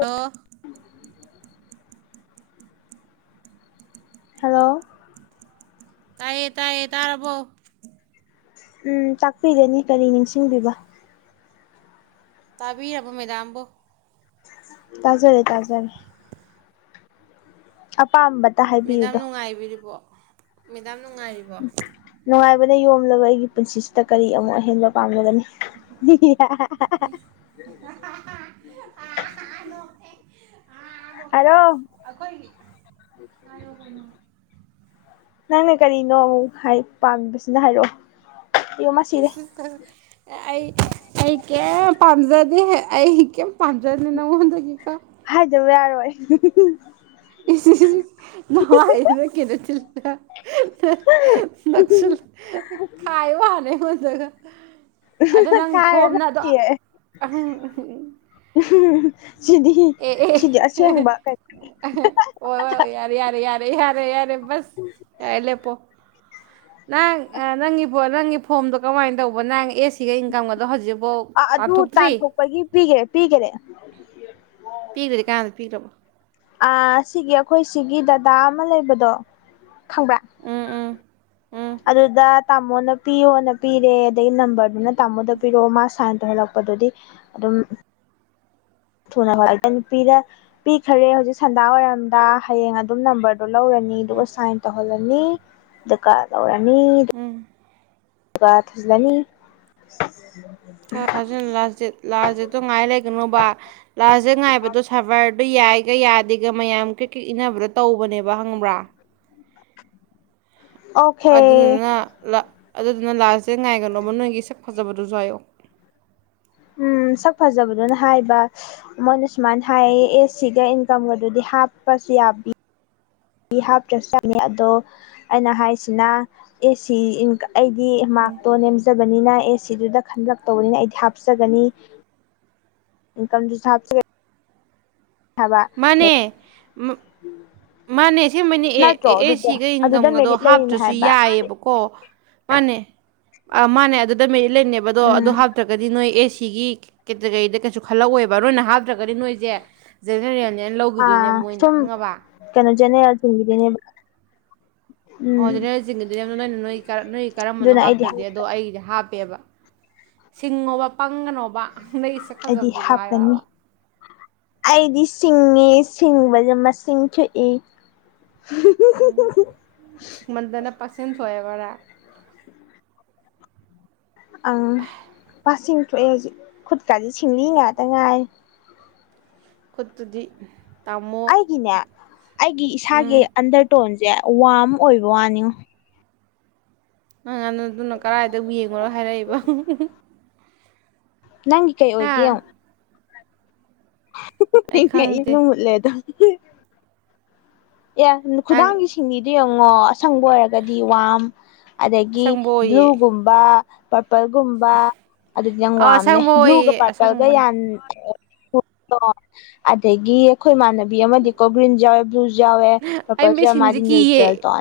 ꯇ ꯍꯂꯣ ꯇꯥꯏꯌꯦ ꯇꯥꯏꯌꯦꯦ ꯇꯥꯔꯔꯕꯣ ꯎꯝ ꯇꯥꯛꯄꯤꯒꯅꯤ ꯀꯔꯤ ꯅꯤꯡꯁꯤꯡꯕꯤꯕ ꯇꯥꯕꯤꯔꯕ ꯃꯗꯥꯝꯕꯣ ꯇꯥꯖꯔꯦ ꯇꯥꯖꯜ ꯑꯄꯥꯝꯕꯗ ꯍꯥꯏꯕꯤꯌꯨꯗꯣ ꯌꯥꯝ ꯅꯨꯡꯉꯥꯏꯔꯤꯕꯣ ꯅ ꯌꯣꯝꯂꯕ ꯑꯩꯒꯤ ꯄꯨꯟꯁꯤꯁꯤꯗ ꯀꯔꯤ ꯑꯃꯨꯛ ꯑꯍꯦꯟꯕ ꯄꯥꯝꯂꯒꯅꯤ [inaudible] ꯑꯗꯣ ꯍꯥꯏꯔꯣ ꯑꯈ ꯀꯅꯣ ꯅꯪꯅ ꯀꯔꯤꯅꯣ ꯑꯃꯨꯛ ꯄꯥꯝꯃꯤꯕꯁꯤꯅ ꯍꯥꯏꯔꯛꯑꯣ ꯑꯌꯣ ꯃꯥ ꯁꯤꯔꯦ ꯑꯩ ꯑꯩ ꯀꯩ ꯄꯥꯝꯖꯗꯦ ꯑꯩ ꯀꯩꯝ ꯄꯥꯝꯖꯦ ꯅꯪꯉꯣꯟꯗꯒꯤꯀ ꯍꯥꯏꯗꯕ ꯌꯥꯔꯣꯏ ꯅꯃꯅ ꯀꯅ ꯆꯜ ꯅꯛꯁꯔ ꯈꯥꯏꯕꯅꯦ ꯑꯗꯨꯒ ꯑꯗꯣ ꯅꯪ ꯀꯥꯏꯔꯒ ꯊꯣꯝꯅꯗꯣ ꯁꯤꯔꯦ ꯎ ꯁꯤꯗꯤ ꯁꯤꯗꯤ ꯑꯁꯦꯡꯕ ꯀꯩꯅꯅꯤ ꯑꯣꯏ ꯑꯣꯏ ꯌꯥꯔꯦ ꯌꯥꯔꯦ ꯌꯥꯔꯦ ꯌꯥꯔꯦ ꯌꯥꯔꯦ ꯁ ꯌꯥ ꯂꯦꯄꯣ ꯅꯪ ꯅꯪꯒꯤ ꯅꯪꯒꯤ ꯐꯣꯝꯗꯣ ꯀꯃꯥꯏꯅ ꯇꯧꯕ ꯅꯪ ꯑꯦ ꯁꯤꯒ ꯏꯟꯀꯝꯒꯗꯣ ꯍꯧꯖꯤꯛ ꯑ ꯑꯗꯨ ꯇꯥꯟꯊꯣꯛꯄꯒꯤ ꯄꯤꯒꯦꯔꯦ ꯄꯤꯒꯦꯔꯦ ꯄꯤꯈ꯭ꯔꯗꯤ ꯀꯥꯟꯅꯗ ꯄꯤꯈ꯭ꯔꯕꯣ ꯑ ꯁꯤꯒꯤ ꯑꯩꯈꯣꯏ ꯁꯤꯒꯤ ꯗꯗꯥ ꯑꯃ ꯂꯩꯕꯗꯣꯪ ꯎꯝ ꯎꯝ ꯑꯗꯨꯗ ꯇꯥꯃꯣꯅ ꯄꯤꯌꯣꯅ ꯄꯤꯔꯦ ꯑꯗꯒꯤ ꯅꯝꯕꯔꯗꯨꯅ ꯇꯥꯃꯣꯗ ꯄꯤꯔꯛꯑꯣ ꯃꯥ ꯁꯥꯏꯟ ꯇꯧꯍꯜꯂꯛꯄꯗꯨꯗꯤ ꯎꯝ ꯊꯨꯅ ꯈꯂ ꯄꯤꯈꯔꯦ ꯍꯧꯖꯤꯛ ꯁꯟꯗꯥ ꯑꯣꯏꯔꯝꯗꯥ ꯍꯌꯦꯡ ꯑꯗꯨꯝ ꯅꯝꯕꯔ ꯑꯗꯨꯣ ꯂꯧꯔꯅꯤ ꯑꯗꯨꯒ ꯎꯝ ꯁꯥꯏꯟ ꯇꯧꯍꯜꯂꯅꯤ ꯑꯗꯨꯒ ꯂꯧꯔꯅꯤ ꯎꯝ ꯑꯗꯨꯒ ꯊꯨꯖꯂꯅꯤ ꯊ ꯊꯥ ꯂꯥꯁ ꯗꯦꯠ ꯂꯥꯁ ꯗꯦꯗꯠꯇꯣ ꯉꯥꯏ ꯂꯩꯒꯅꯣꯕ ꯂꯥꯁ ꯗꯦꯠ ꯉꯥꯏꯕꯗꯣ ꯁꯕꯔꯗ ꯌꯥꯏ ꯌꯥꯏꯒ ꯌꯥꯗꯦꯒ ꯃꯌꯥꯝ ꯀꯩ ꯀꯩ ꯏꯟꯅꯅꯕꯗꯣ ꯇꯧꯕꯅꯦꯕ ꯍꯪꯕ꯭ꯔꯥ [inaudible] ꯑꯣꯀꯦ ꯑꯗꯨꯗꯨꯅ ꯑꯗꯨꯗꯨꯅ ꯂꯥꯁꯇꯦ ꯉꯥꯏꯒꯅꯣꯕ ꯅꯣꯏꯒꯤ ꯁꯛ ꯐꯖꯕꯗꯨꯣꯁꯨꯋ ꯑꯣ ꯎꯝ ꯁꯛ ꯐꯖꯕꯗꯨꯅ ꯍꯥꯏꯕ ꯃꯣꯏꯅ ꯁꯨꯃꯥꯏꯅ ꯍꯥꯏꯌꯦ ꯑꯦꯁ ꯁꯤꯒ ꯏꯟꯀꯝꯒꯗꯨꯗꯤ ꯍꯥꯏ ꯍꯥꯥꯞꯄꯁꯤ ꯌꯥꯕꯤ ꯍꯥꯞꯇ ꯆꯅꯤ ꯑꯗꯣ ꯑꯩꯅ ꯍꯥꯏꯁꯤꯅ ꯑꯦꯁꯤ ꯑꯩꯗꯤ ꯃꯥꯔꯛꯇꯣ ꯅꯦꯝꯖꯕꯅꯤꯅ ꯑꯦ ꯁꯤꯗꯨꯗ ꯈꯟꯂꯔꯛꯇꯧꯕꯅꯤꯅ ꯑꯩꯗꯤ ꯍꯥꯞꯆꯒꯅꯤ ꯏꯟꯀꯝꯁꯨꯞꯁ ꯊꯕ ꯃꯥꯅꯦꯁ ꯑꯁꯕꯅꯤ ꯑꯦ ꯅꯠꯇ꯭ꯔꯣ ꯑꯦ ꯑꯗꯨꯗꯤ ꯁꯤꯒ ꯑꯗꯨꯗ ꯏꯟꯀꯝꯒꯗꯣ ꯃꯦꯔꯤꯠ ꯂꯩꯔꯤꯅꯦ ꯍꯥꯞꯇ꯭ꯔꯁꯨ ꯍꯥꯏꯕ ꯌꯥꯏꯑꯕꯀꯣ ꯃꯥꯅꯦ ꯑ ꯃꯥꯅꯦ ꯑꯗꯨꯗ ꯃꯦꯔꯤꯠ ꯂꯩꯅꯦꯕ ꯑꯗꯣ ꯑꯗꯨ ꯎꯝ ꯍꯥꯞꯇ꯭ꯔꯒꯗꯤ ꯅꯣꯏ ꯑꯦꯁꯤꯒꯤ ꯀꯦꯇꯒꯔꯤꯗ ꯀꯩꯁꯨ ꯈꯜꯂꯛꯑꯣꯦꯕ ꯅꯣꯏꯅ ꯍꯥꯞꯇ꯭ꯔꯒꯗꯤ ꯅꯣꯏꯁꯦ ꯖꯦꯅꯦꯔꯌꯥꯅꯤꯌꯥꯅ ꯂꯧꯈꯤꯗꯣꯏꯅꯦꯕ ꯃꯣꯏꯅ ꯍꯪꯉꯕ ꯖꯅꯦ ꯌꯥ ꯊꯤꯟꯗꯦꯅꯦ ꯑꯣꯅꯦꯗꯤꯣ ꯅ ꯅ ꯅꯣꯏ ꯀꯔꯝꯕꯅꯣ ꯑꯗꯨꯅ ꯑꯩꯗꯤ ꯍꯥꯞꯇ꯭ꯔꯗꯤ ꯑꯗꯣ ꯑꯩꯒꯤꯗꯤ ꯍꯥꯞ ꯍꯥꯞꯄꯦꯕ ꯁꯤꯡꯉꯣꯕ ꯄꯪꯒꯅꯣꯕ ꯅꯪꯒꯤ ꯁꯛ ꯑꯩꯗꯤ ꯐꯖꯕꯗꯨꯁꯨ ꯍꯥꯞꯀꯅꯤ ꯍꯥꯏꯌꯣꯕ ꯑꯩꯗꯤ ꯁꯤꯡ ꯁꯤꯡꯕꯁ ꯃꯁꯤꯡ ꯊꯨꯞꯏ ꯁꯤꯛꯁꯃꯟꯗꯅ ꯄꯥꯔꯁꯦꯟ ꯊꯣꯛꯑꯦꯕꯔꯥ ꯑꯪ ꯄꯕꯥꯁꯤꯡ ꯊꯣꯛꯑꯦ ꯍꯧꯖꯤꯛ ꯈꯨꯠꯀꯁꯤ ꯁꯤꯡꯂꯤ ꯉꯥꯛꯇ ꯉꯥꯏ ꯀꯠꯇꯗꯤ ꯑꯩꯒꯤꯅꯦ ꯑꯩꯒꯤ ꯏꯁꯥꯒꯤ ꯎꯝ ꯑꯟꯗꯔꯇꯣꯟꯁꯦ ꯦ ꯋꯥꯔꯝ ꯑꯣꯏꯕ ꯋꯥꯅꯤ ꯅꯪꯉꯥꯟꯗꯣ ꯑꯗꯨꯅ ꯀꯔꯥꯏꯗꯕꯨ ꯌꯦꯡꯉꯨꯔꯣ ꯍꯥꯏꯔꯛꯏꯕ ꯅꯪꯒꯤ ꯀꯩ ꯑꯣꯏꯒꯦꯨ ꯍꯥ ꯑꯩ ꯈꯪꯗꯦ ꯏꯅꯠꯂꯦꯗ ꯑꯦ ꯈꯨꯗꯥꯡꯒꯤ ꯅꯪ ꯁꯤꯡꯅꯤꯗ ꯌꯦꯡꯉꯣ ꯑꯁꯪꯕ ꯑꯣꯏꯔꯒꯗꯤ ꯋꯥꯝ ꯑꯗꯒꯤ ꯑꯁꯪꯕ ꯑꯣꯏꯌꯦ ꯕ꯭ꯂꯨꯒꯨꯝꯕ ꯄꯔꯄꯜꯒꯨꯝꯕ ꯑꯗꯨꯗꯤ ꯌꯥꯝ ꯑꯥ ꯋꯥꯝꯅꯦ ꯑꯁꯪꯕ ꯕ꯭ꯂꯨꯒ ꯑꯣꯏꯌꯦ ꯄꯔꯄꯜꯒ ꯑꯁꯪꯕꯅꯦ ꯌꯥꯟ ꯑꯗꯒꯤ ꯑꯩꯈꯣꯏ ꯏꯃꯥꯟꯅꯕꯤ ꯑꯃꯗꯤꯀꯣ ꯒ꯭ꯔꯤꯟ ꯌꯥꯎꯋꯦ ꯕ꯭ꯂꯨ ꯌꯥꯋꯦ ꯑꯩ ꯃꯤꯠ ꯄꯄꯖ ꯁꯤꯡꯂꯤꯁꯦ ꯃꯥꯗꯤ ꯅ꯭ꯌꯨꯇ꯭ꯔꯦꯜ ꯀꯤꯌꯦ ꯇ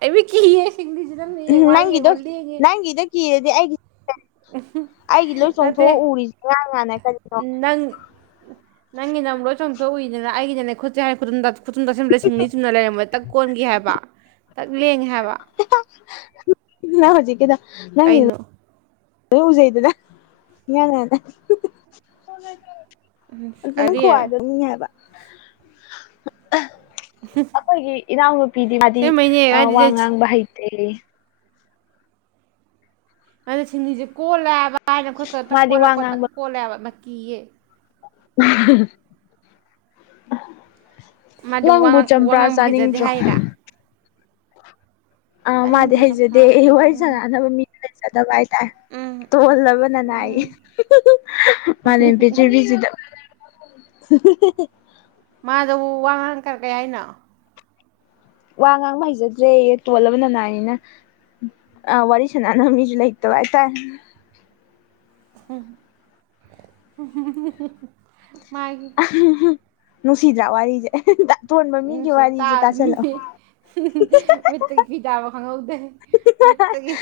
ꯑꯩ ꯃꯤꯠ ꯀꯤꯌꯦ ꯁꯤꯡꯂꯤꯁꯦ ꯅꯪꯅ ꯌꯦꯡꯉꯣ ꯍꯥꯏ ꯅꯪꯒꯤꯗꯣ ꯌꯦꯡꯉꯣ ꯂꯦꯡꯉꯦ ꯅꯪꯒꯤꯗꯣ ꯀꯤꯔꯗꯤ ꯑꯩꯒꯤ ꯑꯩꯒꯤ ꯂꯣꯏ ꯅꯠꯇꯦ ꯆꯣꯡꯊꯣꯛ ꯎꯔꯤꯁꯦ ꯉꯥꯡ ꯉꯥꯟꯅ ꯀꯔꯤꯅꯣ ꯅꯪ ꯅꯪꯒꯤ ꯅ ꯑꯃ ꯂꯣꯏ ꯆꯪꯇ ꯎꯏꯗꯅ ꯑꯩꯒꯤꯅꯦ ꯈꯨꯠꯁꯦ ꯍꯥꯏ ꯈꯨꯟꯗ ꯈꯨꯊꯨꯝ ꯇꯧꯁꯤꯟꯕꯗ ꯂꯤ ꯁꯤꯡꯅꯤ ꯆꯨꯝꯅ ꯂꯩꯔꯝꯕꯗ ꯇꯛ ꯀꯣꯟꯈꯤꯦ ꯍꯥꯏꯕ ꯇꯛ ꯂꯦꯡꯉꯦ ꯍꯥꯏꯕ ꯅ ꯍꯧꯖꯤꯛꯗ ꯅꯪ ꯀꯩꯅꯣ ꯎꯁꯩꯗꯗ ꯌꯦꯅꯅꯦ ꯑꯗꯨꯅ ꯀꯔꯤ ꯈꯋꯥꯏꯗꯅꯤ ꯍꯥꯏꯕ [inaudible] ꯏꯅꯥꯎ ꯅꯨꯄꯤꯗꯤ ꯃꯥꯗꯤ ꯑꯁꯦꯡꯕꯩꯅꯦ ꯋꯥ ꯍꯥꯏꯗꯤ ꯉꯥꯡꯕ ꯍꯩꯇꯦ ꯃ ꯁꯤꯡꯂꯤꯁꯦ ꯀꯣꯜꯂꯦꯕ ꯍꯥꯏꯅ ꯑꯩꯈꯣꯏ ꯀ ꯇꯛ ꯃꯥꯗꯤ ꯋꯥ ꯀꯣꯜꯂꯛ ꯀꯣ ꯇꯛ ꯉꯥꯡꯕ ꯀꯣꯜꯂꯦꯕ ꯃꯀꯤꯌꯦ [inaudible] ꯃꯥꯗꯤ ꯋꯥ ꯅꯪꯕꯨ ꯋꯥ ꯆꯝꯄ꯭ꯔꯥ ꯉꯥꯡꯕ ꯍꯩꯖꯗꯦ ꯆꯥꯅꯤꯡꯗ꯭ꯔꯣ ꯍꯥꯏꯔꯥ ꯑ ꯃꯥꯗꯤ ꯆꯥꯅꯤꯡꯗꯦ ꯍꯩꯖꯗꯦ ꯆꯝꯄ꯭ꯔꯥꯒ ꯑꯩ ꯍꯣꯏ ꯆꯥꯅꯤꯡꯕ ꯆꯅꯅꯕ ꯃꯤꯅ ꯂꯩꯖꯗ ꯎꯝ ꯇꯣꯍꯜꯂꯕꯅꯅ ꯃꯥꯂꯦꯝ ꯄ꯭ꯔꯤꯊꯤꯕꯤꯁꯤꯗ [inaudible] ꯃꯥꯗꯕꯨ ꯋꯥ ꯉꯥꯡ ꯀꯔ ꯀꯩ ꯍꯥꯏꯅ ꯋꯥ ꯉꯥꯡꯕ ꯍꯩꯖꯗ꯭ꯔꯦ ꯇꯣꯜꯂꯕ ꯅꯅꯥꯏꯅꯤꯅ ꯑ ꯋꯥꯔꯤꯔꯁꯅꯅꯣ ꯃꯤꯁꯨ ꯂꯩ ꯏꯇ ꯇꯥꯏ [inaudible] ꯅꯨꯡꯁꯤꯗ꯭ꯔꯥ ꯋꯥꯔꯤꯁꯦ ꯇꯣꯟꯕ ꯃꯤꯒꯤ ꯅꯨꯡꯁꯤ ꯇꯥ ꯋꯥꯔꯤꯁꯦ ꯇꯥꯁꯜꯂꯛꯑꯣ ꯃꯤꯠꯇꯒꯤ ꯐꯤꯗꯥꯕ ꯈꯪꯍꯧꯗꯦ ꯃꯤꯦꯠꯇꯒꯤ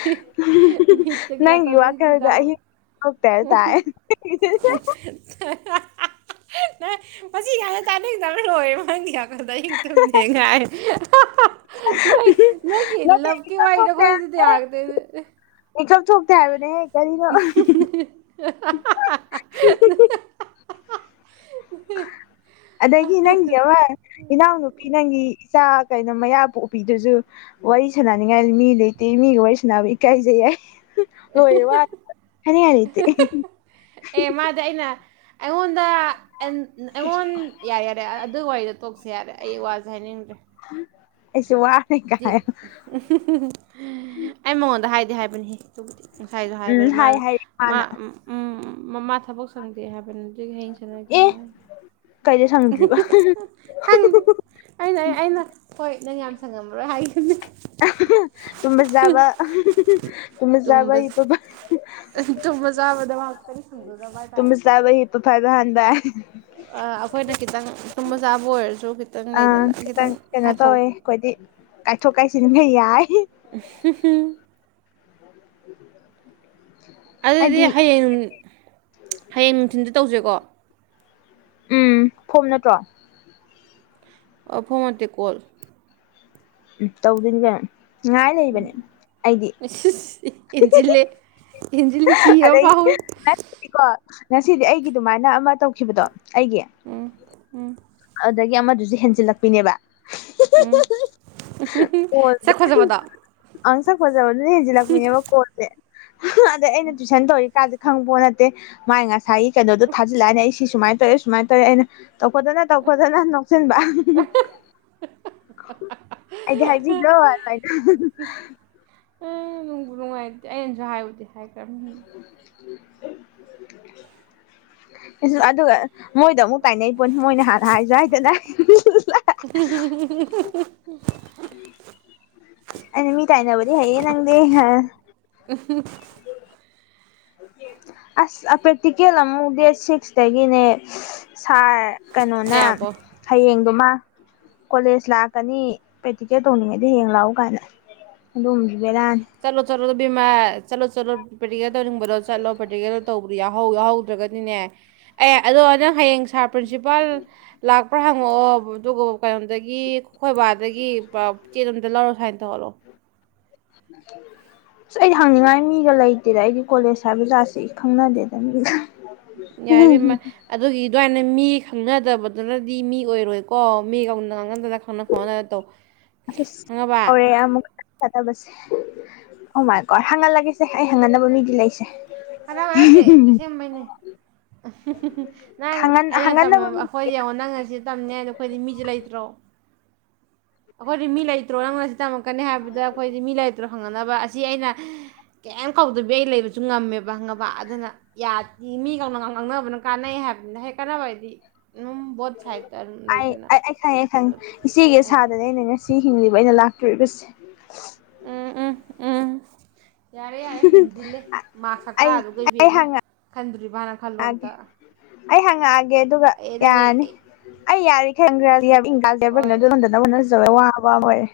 ꯃꯤꯠꯇꯒꯤ ꯌꯨ ꯋꯥ ꯅꯥꯇꯣꯟꯗꯒꯤ ꯐꯤ ꯈꯔꯗ ꯇꯥꯕ ꯇꯔ ꯇ ꯅ ꯃꯁꯤ ꯌꯥꯝꯅ ꯇꯥꯅꯩꯗꯕꯅ ꯂꯣꯏꯪꯗꯤꯥꯛ ꯀꯗ ꯇ ꯃꯦꯉ ꯅ ꯅ ꯈ ꯅꯠꯇꯦ ꯂꯕꯀꯤ ꯏꯀꯞ ꯋꯥꯏ ꯊꯣꯛꯇꯦ ꯂꯣꯗꯤ ꯇꯌꯥꯒꯗ ꯊꯣꯛꯣꯛ ꯊꯕꯅꯦ ꯀꯔꯤꯅꯣ ꯑ ꯎ ꯎ ꯑꯗꯒꯤ ꯅꯪꯒꯤ ꯑꯃ ꯏꯅꯥꯎꯅꯨꯄꯤ ꯅꯪꯒꯤ ꯏꯆꯥ ꯀꯩꯅꯣ ꯃꯌꯥ ꯄꯨ ꯎꯄꯤꯗꯁꯨ ꯋꯥꯔꯤ ꯁꯥꯟꯅꯅꯤꯡꯉꯥꯏ ꯃꯤ ꯂꯩꯇꯦ ꯃꯤꯒ ꯋꯥꯔꯤ ꯁꯥꯟꯅꯕ ꯏꯀꯥꯏꯖꯩ ꯌꯥꯏ ꯍꯣꯏ ꯋꯥ ꯍꯅꯤꯌꯥꯅꯤꯠꯇ ꯑꯦ ꯃꯥꯗꯤ ꯑꯩꯅ ꯑꯩꯉꯣꯟꯗ ꯑꯩꯉꯣꯟ ꯌꯥꯔꯦ ꯌꯥꯔꯦ ꯑꯗꯨ ꯋꯥꯔꯤꯗ ꯇꯣꯛꯁ ꯌꯥꯔꯦ ꯑꯩ ꯋꯥꯁꯦ ꯍꯥꯏꯅꯤꯡꯗ꯭ꯔꯦ ꯑꯩꯁꯨ ꯋꯥꯔꯦ ꯀꯥꯏ ꯑꯩ ꯃꯉꯣꯟꯗ ꯍꯥꯏ ꯍꯥꯏꯕꯅꯤ ꯉꯁꯥꯏꯁꯨ ꯎꯝ ꯍꯥꯏꯕꯅꯤ ꯍꯥꯏ ꯃꯥꯅ ꯍꯥꯏꯔꯦ ꯃꯥ ꯃꯥꯅ ꯎ ꯃꯃꯥ ꯊꯕꯛ ꯁꯪꯗꯦ ꯍꯥꯏꯕꯅ ꯑꯗꯨ ꯍꯌꯦꯡ ꯁꯥꯟꯅꯒꯦ ꯑꯦ ꯍꯥꯏꯌꯦ ꯀꯩꯗ ꯁꯪꯗ꯭ꯔꯤꯕ ꯈꯪꯗꯦ ꯑꯩꯅ ꯑꯩꯅ ꯍꯣꯏ ꯅꯪ ꯌꯥꯝ ꯁꯪꯉꯝꯃꯔꯣꯏ ꯍꯥꯏꯈꯤꯕꯅꯤ ꯇ ꯆꯕ ꯇꯃ ꯆꯕ ꯏꯇꯣ ꯃꯖꯥ ꯇꯃꯤ ꯆꯕꯍꯤꯄ ꯐꯥꯏꯕ ꯍꯥꯟꯗ [inaudible] ꯁ ꯃꯁꯥꯕ ꯑꯣꯏ ꯑ ꯈꯤꯇꯪ ꯀꯩꯅꯣ ꯇꯧꯋꯦ ꯑꯩꯈꯣꯏꯗꯤ ꯀꯥꯏꯊꯣꯛ ꯀꯥꯏꯁꯤ ꯑꯗꯨ ꯍꯩꯌꯦ [unintelligible] [inaudible] ꯎ [unintelligible] [inaudible] ꯑꯗꯨꯗꯤ ꯍꯌꯦꯡ ꯍꯌꯦꯡ ꯅꯨꯡꯊꯤꯟꯗ ꯇꯧꯁꯦꯀꯣ ꯎꯝ ꯐꯣꯝ ꯅꯠꯇ꯭ꯔꯣ ꯐꯣꯟ ꯇ ꯀꯣꯜ ꯎꯝ ꯇꯧꯗꯣꯏꯅꯤ ꯀꯩꯅꯣ ꯉꯉꯥꯏ ꯂꯩꯕꯅꯦ ꯑꯩꯗꯤ ꯍꯦꯟꯖꯤꯜꯂꯦ ꯍꯦꯟꯖꯤꯜꯂꯦ ꯀꯤꯕ ꯑꯗꯩ ꯐꯥꯎꯋꯦ ꯉꯁꯤꯗꯤꯀꯣ ꯉꯁꯤꯗꯤ ꯑꯩꯒꯤ ꯑꯗꯨꯃꯥꯏꯅ ꯑꯃ ꯇꯧꯈꯤꯕꯗꯣ ꯑꯩꯒꯤ ꯎꯝ ꯎꯝ ꯑꯗꯨꯗꯒꯤ ꯑꯃꯗꯨꯁꯨ ꯍꯦꯟꯖꯤꯜꯂꯛꯄꯤꯅꯦꯕ ꯎꯝ ꯆ ꯈꯣꯖꯕꯗ ꯑꯪ ꯁꯛ ꯍꯣꯏꯖꯕꯗꯦꯖꯖꯤꯂꯛꯨꯡ ꯌꯕ ꯀꯣꯏꯗꯦ ꯑꯗꯩ ꯑꯩꯅ ꯇꯨꯏꯁꯟ ꯇꯧꯔꯤꯀꯥꯟꯥꯁꯦ ꯈꯪꯕ ꯄꯣꯠ ꯅꯠꯇꯦ ꯃꯥꯏ ꯉꯁꯥꯏꯒꯤ ꯀꯩꯅꯣꯗꯣ ꯊꯥꯖꯤꯜꯂꯛꯑꯅꯤ ꯑꯩ ꯁꯤ ꯁꯨꯃꯥꯏꯅ ꯇꯧꯔꯦ ꯁꯨꯃꯥꯏꯅ ꯇꯧꯋꯦ ꯑꯩꯅ ꯇꯧꯈꯗꯅ ꯇꯧꯈꯗꯅ ꯅꯣꯛꯁꯤꯟꯕ ꯑꯩꯗꯤ ꯍꯥꯏꯕꯤꯂꯣꯔꯅ ꯑ ꯅꯨꯡꯕꯨ ꯅꯨꯡꯉꯥꯏꯇꯦ ꯑꯩꯅꯁꯨ ꯍꯥꯏꯔꯨꯗꯦ ꯍꯥꯏꯈ꯭ꯔ ꯑꯗꯨꯗ ꯃꯣꯏꯗ ꯑꯃꯨꯛ ꯀꯥꯏꯅꯩ ꯄꯣꯠꯅꯤ ꯃꯣꯏꯅ ꯍꯥꯟꯅ ꯍꯥꯏꯁꯨ ꯍꯥꯏꯗꯅ [unintelligible] [inaudible] ꯑ ꯃꯤ ꯀꯥꯏ ꯅꯕꯨ ꯍꯥꯏꯌꯦ ꯅꯪꯗꯦ ꯎ [unintelligible] [inaudible] ꯑꯁ ꯄ꯭ꯔꯦꯛꯇꯤꯀꯦꯜ ꯑꯃꯨꯛ ꯗꯦꯠ ꯁꯤꯛꯁꯇꯒꯤꯅꯦ ꯁꯥꯔ ꯀꯩꯅꯣꯅ ꯀꯌꯥꯕꯣ ꯍꯌꯦꯡꯗꯨꯃ ꯀꯣꯂꯦꯖ ꯂꯥꯛꯀꯅꯤ ꯄ꯭ꯔꯦꯛꯇꯤꯀꯦꯜ ꯇꯧꯅꯤꯡꯉꯩꯗꯤ ꯍꯌꯦ ꯂꯥꯛꯑꯣ ꯀꯥꯏꯅ ꯑꯗꯨ ꯏꯦꯗꯥ ꯆꯠꯂꯣꯕꯤꯃ ꯆꯠꯂꯣ ꯆꯠꯂꯣ ꯄ꯭ꯔꯦꯛꯇꯤꯀꯦ ꯇꯧꯅꯤꯡꯕꯗꯣ ꯆꯠꯂꯣ ꯄ꯭ꯔꯦꯛꯇꯤꯀꯗ ꯇꯧꯕꯗꯤ ꯌꯥ ꯌꯥꯎꯍꯧꯗ꯭ꯔꯒꯗꯤꯅꯦ ꯑꯦ ꯑꯗꯣ ꯅꯪ ꯍꯌꯦꯡ ꯁꯥꯔ ꯄ꯭ꯔꯤꯟꯁꯤꯄꯥꯜ ꯂꯥꯛꯄ꯭ꯔꯥ ꯍꯪꯉꯛꯑꯣ ꯑꯗꯨꯒ ꯀꯩꯅꯣꯝꯗꯒꯤ ꯈꯣꯏꯕꯥꯗꯒꯤ ꯆꯦꯂꯝꯗ ꯂꯧꯔꯣ ꯁꯨꯃꯥꯏꯅ ꯇꯧꯍꯜꯂꯣ [unintelligible] [inaudible] ꯑꯁ ꯑꯩꯗꯤ ꯍꯪꯅꯤꯡꯉꯥꯏ ꯃꯤꯒ ꯂꯩꯇꯦꯗ ꯑꯩꯗꯤ ꯀꯣꯂꯦꯖ ꯍꯥꯏꯕꯖꯥꯠꯁꯦ ꯑꯩ ꯈꯪꯅꯗꯦꯗ ꯃꯤ ꯌꯥꯔꯤꯕꯃ ꯑꯗꯨꯒꯤ ꯑꯗꯨꯋꯥꯏ ꯃꯤ ꯈꯪꯅꯗꯕꯗꯨꯅꯗꯤ ꯃꯤ ꯑꯣꯏꯔꯣꯏꯀꯣ ꯃꯤ ꯀꯧꯅ ꯈꯪꯅꯗꯅ ꯈꯪꯅ ꯈꯣꯠꯅ ꯇꯧ ꯈꯪꯉꯅꯕ ꯆꯠꯇꯕꯁꯦ ꯑꯗꯨꯃꯥꯏꯀꯣ ꯍꯪꯍꯜꯂꯒꯦꯁꯦ ꯑꯩ ꯍꯪꯒꯟꯅꯅꯕ ꯃꯤꯗꯤ ꯂꯩꯁꯦ ꯀꯅꯥꯕꯔꯠꯇꯦꯁ ꯃꯅꯦ ꯅꯪ ꯍꯪꯍꯟ ꯑꯩꯅ ꯍꯪꯍꯟꯅꯕ ꯃꯤ ꯑꯩꯈꯣꯏ ꯌꯦꯡꯉꯣ ꯅꯪ ꯉ ꯁꯤ ꯇꯝꯅꯦ ꯑꯗꯣ ꯑꯩꯈꯣꯏꯗꯤ ꯃꯤꯁꯦ ꯂꯩꯇ꯭ꯔꯣ ꯑꯩꯈꯣꯏꯗꯤ ꯃꯤ ꯂꯩꯇ꯭ꯔꯣ ꯅꯪꯣꯟꯅ ꯁꯤ ꯇꯝꯃꯛꯀꯅꯤ ꯍꯥꯏꯕꯗ ꯑꯩꯈꯣꯏꯗꯤ ꯃꯤ ꯂꯩ ꯈ ꯐꯪꯅꯅꯕ ꯑꯁꯤ ꯑꯩꯅ ꯀꯩꯝ ꯀꯧꯗꯕꯤ ꯑꯩ ꯂꯩꯕꯁꯨ ꯉꯝꯃꯦꯕ ꯍꯥꯏꯕ ꯍꯪꯉꯕ ꯑꯗꯨꯅ ꯌꯥꯗꯦ ꯃꯤꯒꯅ ꯉꯥꯡꯅꯕꯅ ꯀꯥꯟꯅꯩ ꯍꯥꯏꯕꯅꯤꯅ ꯍꯦꯛ ꯀꯥꯟꯅꯕ ꯍꯥꯏꯗꯤ ꯑꯗꯨꯝ ꯕꯣꯠ ꯁꯥꯏꯠꯇ ꯑꯗꯨꯝ ꯑꯩ ꯂꯩꯗꯅ ꯑꯩ ꯑꯩ ꯈꯪꯉꯦ ꯈꯪꯉꯦ ꯏꯆꯦꯒꯤ ꯍꯥꯏꯗꯤ ꯁꯥꯗꯅꯦ ꯑꯩꯅ ꯉꯁꯤ ꯍꯤꯡꯂꯤꯕ ꯑꯩꯅ ꯂꯥꯛ ꯇꯕꯁ ꯎꯝ ꯎꯝ ꯎꯝ ꯌꯥꯔꯦ ꯌꯥꯔꯦ ꯍꯦꯟꯖꯤꯜꯂꯦ ꯃꯥ ꯁꯛꯇ ꯑꯩ ꯑꯗꯨ ꯀꯩꯕꯤ ꯑꯩ ꯑꯃ ꯈꯟꯗ꯭ꯔꯤꯕꯅ ꯈꯜꯂꯣ ꯍꯪꯉꯛꯑꯒꯦ ꯑꯝꯇ ꯑꯩ ꯍꯪꯉꯛꯑꯒꯦ ꯑꯗꯨꯒ ꯑꯦ ꯅꯪ ꯌꯥꯔꯅꯤ ꯑꯩ ꯌꯥꯅꯤ ꯈꯪꯈ꯭ꯔ ꯁꯤ ꯏꯪꯒꯥꯗꯦꯕꯪꯅ ꯍꯣꯏ ꯑꯗꯨ ꯍꯝꯗꯅꯕ ꯍꯣꯠꯅꯖꯧꯋꯦ ꯋꯥꯕ ꯑꯣꯏꯔꯦ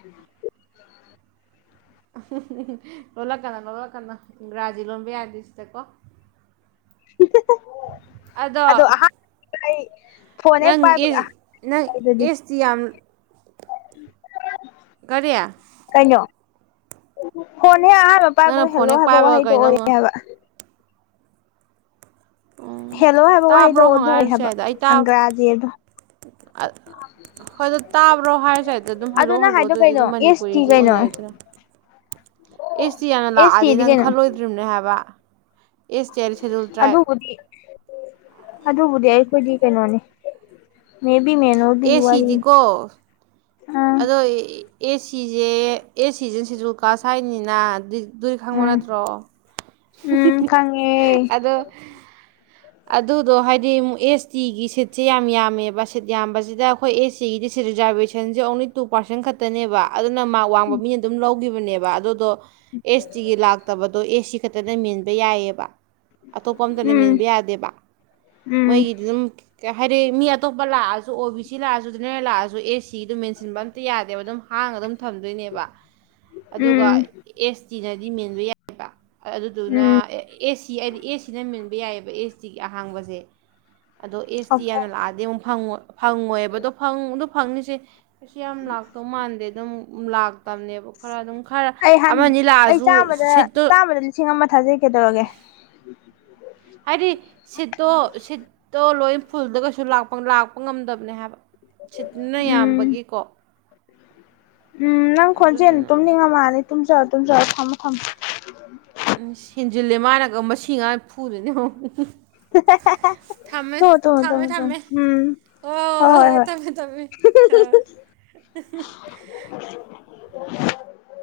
ꯂꯣꯜꯠꯂꯛꯀꯅꯣ ꯂꯣꯠꯂꯛꯀꯅꯣ ꯔꯥꯖꯤ ꯂꯣꯟꯕ ꯌꯥꯗꯣꯏ ꯁꯤꯗꯀꯣ ꯑꯗꯣ ꯐꯣꯟꯅ ꯍꯦꯛ ꯅꯪ ꯏꯁ ꯅꯪ ꯄꯥꯏꯕꯒꯗꯤ ꯑꯦꯁꯇꯤ ꯌꯥꯝ ꯀꯔꯤꯌꯥ ꯍꯣꯟ ꯍꯦ ꯑꯍꯥꯟꯕ ꯅꯪꯅ ꯄꯥꯏꯕꯒ ꯐꯣꯟ ꯍꯦꯜꯂꯣ ꯍꯦꯛ ꯍꯥꯏꯕ ꯄꯥꯏꯕꯒ ꯋꯥꯍꯩꯗꯣ ꯀꯩꯅꯣꯉꯣ ꯑꯣꯏꯌꯦ ꯍꯥꯏꯕ ꯎꯝ ꯍꯦꯜꯂꯣ ꯍꯥꯏꯕ ꯋꯥꯍꯩꯗꯣ ꯇꯥꯕ꯭ꯔꯣ ꯑꯗꯨꯣꯛꯏ ꯍꯪꯉꯛꯑꯁꯨ ꯍꯥꯏꯕ ꯑꯪꯒ꯭ꯔꯥꯖꯤꯦ ꯑꯗ ꯑ ꯍꯣꯏ ꯑꯗꯨ ꯇꯥꯕ꯭ꯔꯣ ꯍꯥꯏꯔꯁꯦ ꯍꯥꯏꯗ ꯑꯗꯨꯝ ꯑꯗꯨ ꯍꯜꯂꯛꯑꯣ ꯅꯪ ꯍꯜꯂꯛꯑꯣ ꯍꯥꯏꯗꯣ ꯑꯗꯨꯗꯤ ꯀꯩꯅꯣ ꯑꯗꯨꯝ ꯑꯦꯁ ꯇꯤ ꯃꯅꯤꯄꯨꯔꯤꯁꯨ ꯀꯩꯅꯣ ꯑꯣꯏꯅꯩꯗꯅ ꯑꯦꯁ ꯇꯤ ꯌꯥꯝꯅ ꯑꯦꯁ ꯂꯥꯛꯑꯗꯤ ꯇꯤꯗꯤ ꯅꯪ ꯀꯩꯅꯣ ꯈꯜꯂꯣꯏꯗ꯭ꯔꯤꯕꯅꯦ ꯍꯥꯏꯕ ꯏꯁ ꯆꯦꯔꯤ ꯁꯦꯗꯨꯜ ꯇ꯭ꯔꯥꯏꯞ ꯑꯗꯨꯕꯨꯗꯤ ꯑꯗꯨꯕꯨꯗꯤ ꯑꯩꯈꯣꯏꯗꯤ ꯀꯩꯅꯣꯅꯦ ꯃꯦꯕꯤ ꯃꯦꯅꯣꯗꯤ ꯑꯦ ꯋꯥꯔꯤꯅꯤ ꯁꯤꯗꯤꯀꯣ ꯑꯥ ꯑꯗꯣ ꯑꯦꯁꯤꯁꯦ ꯑꯦꯁꯤꯁꯦ ꯁꯤꯦꯗꯨꯜ ꯀꯥꯁ ꯍꯥꯏꯅꯤꯅ ꯗꯨꯏ ꯈꯪꯕ ꯎꯝ ꯅꯠꯇ꯭ꯔꯣ ꯎꯝ ꯈꯪꯉꯦ ꯑꯗꯣ ꯑꯗꯨꯗꯣ ꯍꯥꯏꯗꯤ ꯑꯃꯨꯛ ꯑꯦꯁ ꯇꯤꯒꯤ ꯁꯤꯠꯁꯦ ꯌꯥꯝ ꯌꯥꯝꯃꯦꯕ ꯁꯤꯠ ꯌꯥꯝꯕꯁꯤꯗ ꯑꯩꯈꯣꯏ ꯑꯦꯁ ꯇꯤꯒꯤꯗꯤ ꯁꯤ ꯔꯤꯖꯥꯔꯕꯦꯁꯟꯁꯦ ꯇꯨ ꯄꯥꯔꯁꯦꯟ ꯈꯅꯦꯕ ꯑꯗꯨꯅ ꯋꯥꯡꯕꯅ ꯑꯗꯨꯝ ꯍꯧꯈꯤꯕꯅꯦꯕ ꯑꯗꯨꯗꯣ ꯑꯦꯁ ꯇꯤꯒꯤ ꯂꯥꯛꯇꯕꯗꯣ ꯑꯦꯁ ꯁꯤ ꯈꯛꯇꯅ ꯃꯦꯟꯕ ꯌꯥꯏꯑꯕ ꯑꯇꯣꯞꯄ ꯑꯃꯝꯇ ꯎꯝ ꯂꯩꯃꯤꯦꯟꯕ ꯌꯥꯗꯦꯕ ꯎꯝ ꯃꯣꯏꯒꯤꯗꯤ ꯑꯗꯨꯝ ꯩ ꯍꯥꯏꯗꯤ ꯃꯤ ꯑꯇꯣꯞꯄ ꯂꯥꯛꯑꯁꯨ ꯑꯣ ꯕꯤ ꯁꯤ ꯂꯥꯛꯑꯁꯨ ꯖꯦꯅꯔꯦꯜ ꯂꯥꯛꯑꯁꯨ ꯑꯦ ꯁꯤ ꯑꯗꯨꯝ ꯃꯦꯟꯁꯤꯟꯕ ꯑꯝꯇ ꯌꯥꯗꯦꯕ ꯑꯗꯨꯝ ꯍꯥꯡꯉ ꯑꯗꯨꯝ ꯊꯝꯗꯣꯏꯅꯦꯕ ꯑꯗꯨꯒ ꯎꯝ ꯑꯦꯁ ꯇꯤꯅꯗꯤ ꯃꯦꯟꯕ ꯌꯥꯏꯑꯕ ꯑꯗꯨꯗꯨꯅ ꯎꯝ ꯑꯦ ꯁꯤ ꯍꯥꯏꯗꯤ ꯑꯦ ꯁꯤꯅ ꯃꯟꯕ ꯌꯥꯏꯑꯕ ꯑꯦꯁ ꯇꯤꯒꯤ ꯑꯍꯥꯡꯕꯁꯦ ꯑꯗꯣ ꯑꯦꯁ ꯇꯤ ꯑꯣꯀꯦ ꯌꯥꯝꯅ ꯂꯥꯛꯑꯗꯤ ꯑꯃꯨꯛ ꯐꯪꯉꯣꯏꯕ ꯑꯗꯣ ꯑꯗꯣ ꯐꯪꯅꯤꯁꯦ ꯑꯩꯁꯨ ꯌꯥꯝ ꯂꯥꯛꯇꯧ ꯃꯥꯟꯗꯦ ꯑꯗꯨꯝ ꯇꯅꯦꯕ ꯈꯔ ꯑꯗꯨꯝ ꯈꯔ ꯑꯩ ꯍꯥꯟ ꯑꯃꯅꯤ ꯑꯩ ꯂꯥꯛꯑꯁꯨ ꯆꯥꯝꯃꯗ ꯁꯤꯠꯇꯨ ꯎꯝ ꯍꯥꯏꯗꯤ ꯁꯤꯠꯇꯣ ꯁꯤꯠꯇꯣ ꯂꯣꯏ ꯐꯨꯜꯗ ꯀꯩꯁꯨꯄ ꯂꯥꯛꯄ ꯉꯝꯗꯕꯅꯦ ꯍꯥꯏꯕ ꯁꯤꯠꯅ ꯎꯝ ꯌꯥꯝꯕꯒꯤꯀꯣ ꯎꯝ ꯅꯪ ꯈꯣꯟꯖꯦꯜ ꯑꯗꯨꯗꯨꯅ ꯇꯨꯝꯅꯤꯡꯉ ꯃꯥꯅꯤ ꯇꯨꯝꯖꯧꯔꯣ ꯇꯨꯝꯖꯔ ꯊꯝꯃꯣ ꯊꯝꯃ ꯎ ꯁꯦꯟꯖꯤꯜꯂꯦ ꯃꯥꯅꯒ ꯃꯁꯤꯡ ꯉꯥꯏ ꯐꯨꯗꯅꯤ [unintelligible] ꯊꯝꯃꯦ ꯇꯨꯝꯃꯣ ꯇꯨꯝꯃꯣ ꯊꯝꯃꯦ ꯇꯨꯝꯃꯣ ꯇꯨꯝꯃꯣ ꯊꯝꯃꯦ ꯎꯝ ꯍ ꯍꯣꯏ ꯍꯣꯏ ꯊꯝꯃꯦ ꯊꯝꯃꯦ ꯍꯣꯏ [unintelligible] [unintelligible]